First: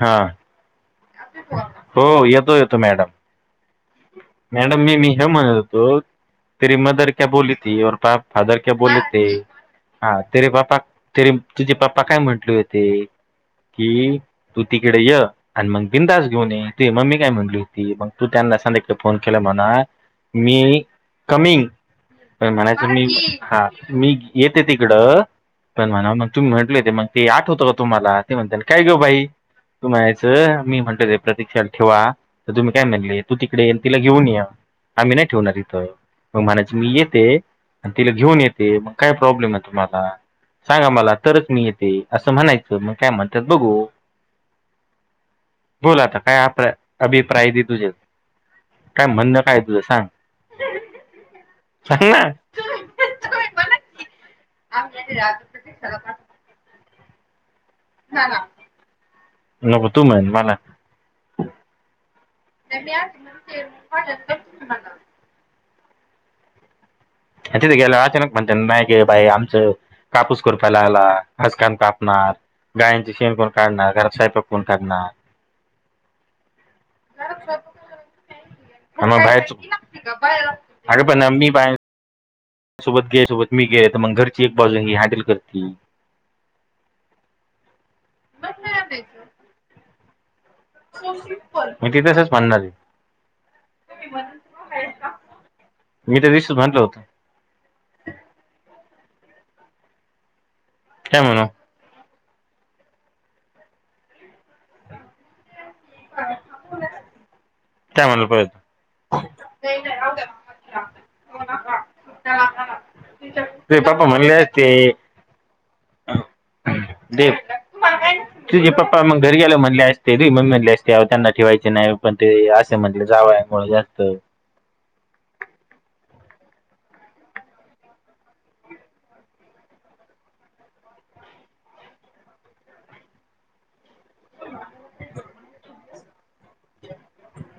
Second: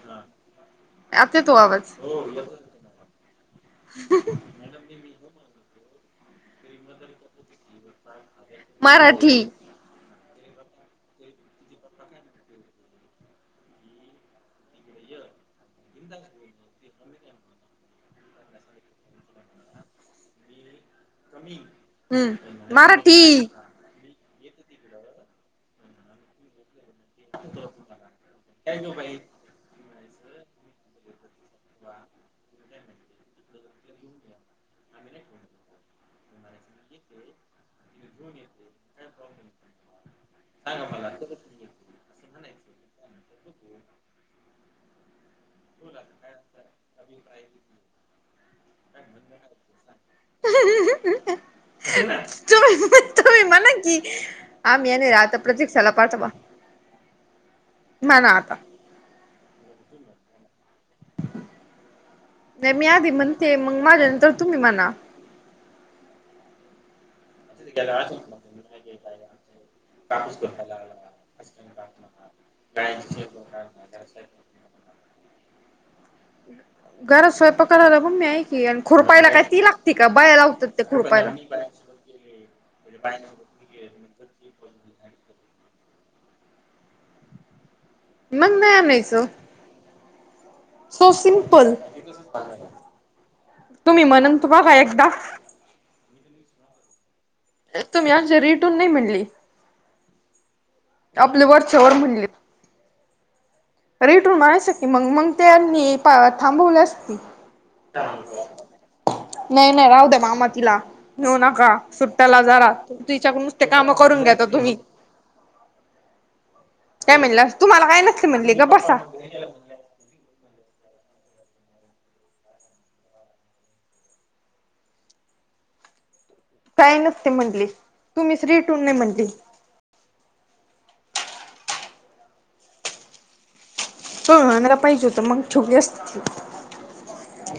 हा आता तो आवाज हो येतो येतो मॅडम [unintelligible] मॅडम मी मी हे म्हणतो ती रिमा आदारे काय बोल ती और फा फादर क्या बोले थे मराठी हा तेरे पा्पा तरी तुझे पाप्पा काय म्हंटले होते कि तू तिकडे य आणि मग बिंदास घेऊन ये तु मम्मी काय म्हणली होती मग तू त्यांना सांध्या फोन केलाय म्हणा मी कमिंग पण हम्म म्हणायचं मी मराठी हा मी येते तिकडं पण म्हणा मग तुम्ही म्हटले होते मग ते आठवं होतं का तुम्हाला ते म्हणता काय गं बाई तू म्हणांयचं मी म्हणतो ते प्रतिक्षाला ठेवा तर तुम्ही काय म्हणले तू तिकडे ये आणि तिला घेऊन ये आम्ही नाही ठेवणार इथं मग म्हणायच मी येते आणि तिला घेऊन येते मग काय प्रॉब्लेम आहे तुम्हाला सांगा मला तरच मी येते असं म्हणायचं मग काय म्हणतात बघू. बोल आता काय आप्रय अभी प्राय दे तूझे, काय म्हणणं काय तुला सांग सांग ना त तम म न की आम यान राहता प्रतीक सला पातबा आता नक तुम मला नाही मी आधी म्हणते मग माझ्या नंतर तुम्ही म्हणा तिथे गेल्या अचानक म्हणते नाही क बाई आमचं कापूस करपायला आला हजकाम कापणार गायंची शेण कोण काढणार घरात सावयंपाक कोण काढणार हम् घरात स्वयंपा करायला मण मी ऐ की आणि मग खुरपायला काय ती लागते का बाया बाहेर लावतात ते अगं पण खुरपायला मी बाहेर सोबत गे सोबत मी गे तर मग घरची एक बाजू ही हँडल करते मग नाही आणयचं सिम्पल मी तिथेचच म्हणणारी तुम्ही म्हणन तू बघा एकदा मी ते रसस म्हटलं होतं तुमही आमच्या रिटून नाही म्हणली काय म्हणू आपल्या वरच्यावर म्हणले. रेट रून माणायच की मग मग त्यानी थांबवल्या असती. हा. काय म्हणलं पाहिजे नाही नाही राह द मामा तिला घेऊ नका सुट्ट्याला जारा. तच्याक नुसते तुझे काम पप्पा करून म्हणले घ्याता असते तुम्ही नाही म्हणलं तुम्हाला काय नसते म्हणले. गप जे बसा पप्पा मग घरी गेला म्हणले असते तु मग म्हणले असते त्यांना ठेवायचे नाही पण ते अस म्हटलं जावयामुळे जास्त काय नसते म्हटले तुम्ही स््री टून नाही म्हटली. हो आणला पाहिजे होत मग ठोक अस.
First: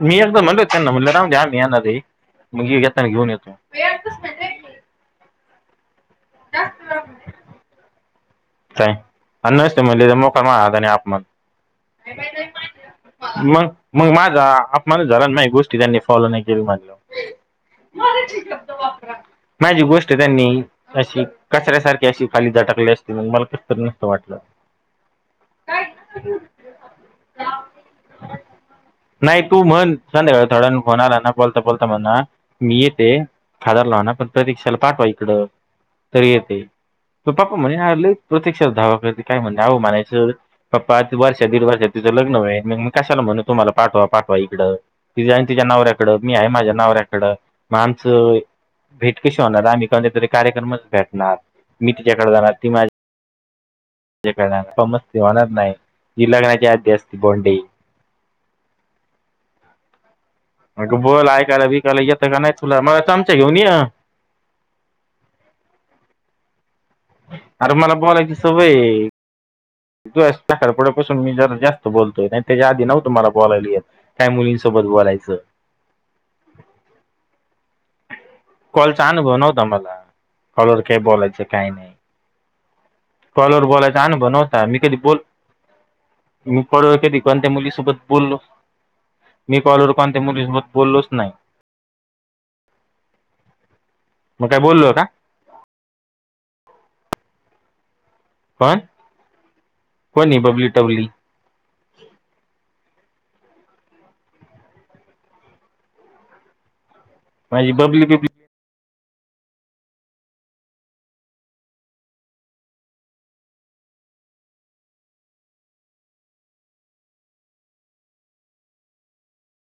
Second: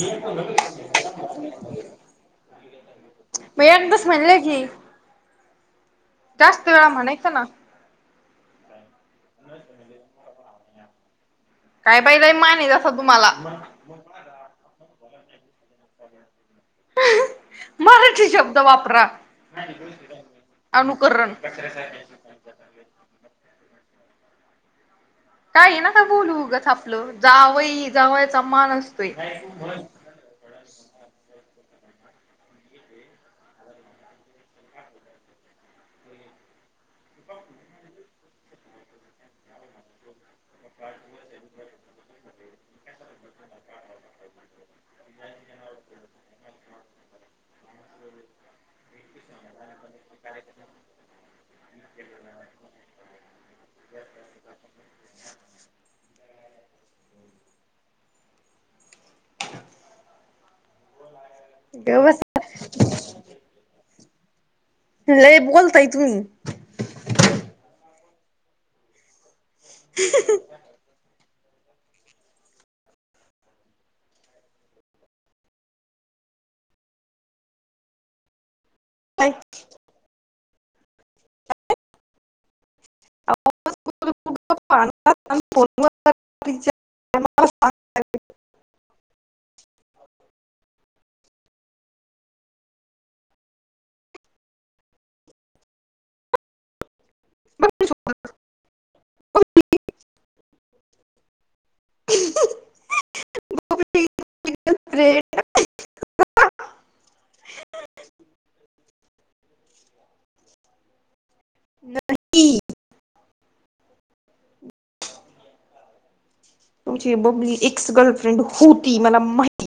मी एकदम म्हणलो हो त्यांना मुणलं ना द्या मी अणार. मग ये घताना घेऊन येतो. मग एकदाच म्हणले की जास्त वेळा म्हणायच ना. का अ न म लिे मोका मात आणि आप मण. काय बाई लय मान आहे जसा तुम्हाला मग मग माझा अमान झाला मा गोष्टी त्यांनी फॉलो नाही के जरू मतलं. मराठी शब्द वापरा माझी गोष्ट त्यांनी अशी अनुकरण कचऱ्यासारखी अशी खाली जाटाकले असतील मला कस तरी नसतं वाटलं. काय ना का बोलूग आपलं जावई जावयाचा मान असतोय. संध्या थोड्या फोन आला ना बोलता बोलत म्हणा मी येते. खदार लाव ना पण प्रतीक्षेला पाठवा इकडं तरी येते. पप्पा म्हणे प्रत्यक्षात धावा करते काय म्हण आह म्हणायचं पप्पा वर्षा दीड वर्ष तिचं लग्न वळेल मी कशाला म्हण तुम्हाला पाठवा पाठवा इकं तिझ आणि तिच्या नावऱ्याकडं मी आहे माझ्या नावाऱ्याकडं माणसं. भेट कशी होणार आम्ही कोणत तरी कार्यक्रमच भेटणार मी तिच्याकडे जाणार ती माझ मजते होणार नाही ही लग्नाची यादी असते भोंडी म बोल ऐकायला विकायला गप बस येतं का नाही तुला मला चमचा घेऊन ये. लय बोलताय तुम्ही. अर मला बोलायचं क सवय आहे. ून मी जरा जास्त बोलतोय नाही त्याच्या आधी न तुम्हाला बोलायली काय मुलींसोबत बोलायचं. कॉलचा अनुभव नवता मला कॉलवर काही बोलायचं काही नाही. कॉलवर बोलायचां आहे अनुभव होता मी कधी बोल हो. मी पड क त कोण त्या मुलीसोबत बोललो. मी कॉलोर कोन मुलीसत बोललोच नाही. मग काय बोललो आहे का. [unintelligible] कोण कोणी बबली टबली. फेर्न्ड. माझी बबली बबली. तुमची बबली एक्स गर्लफ्रेंड होती मला माहि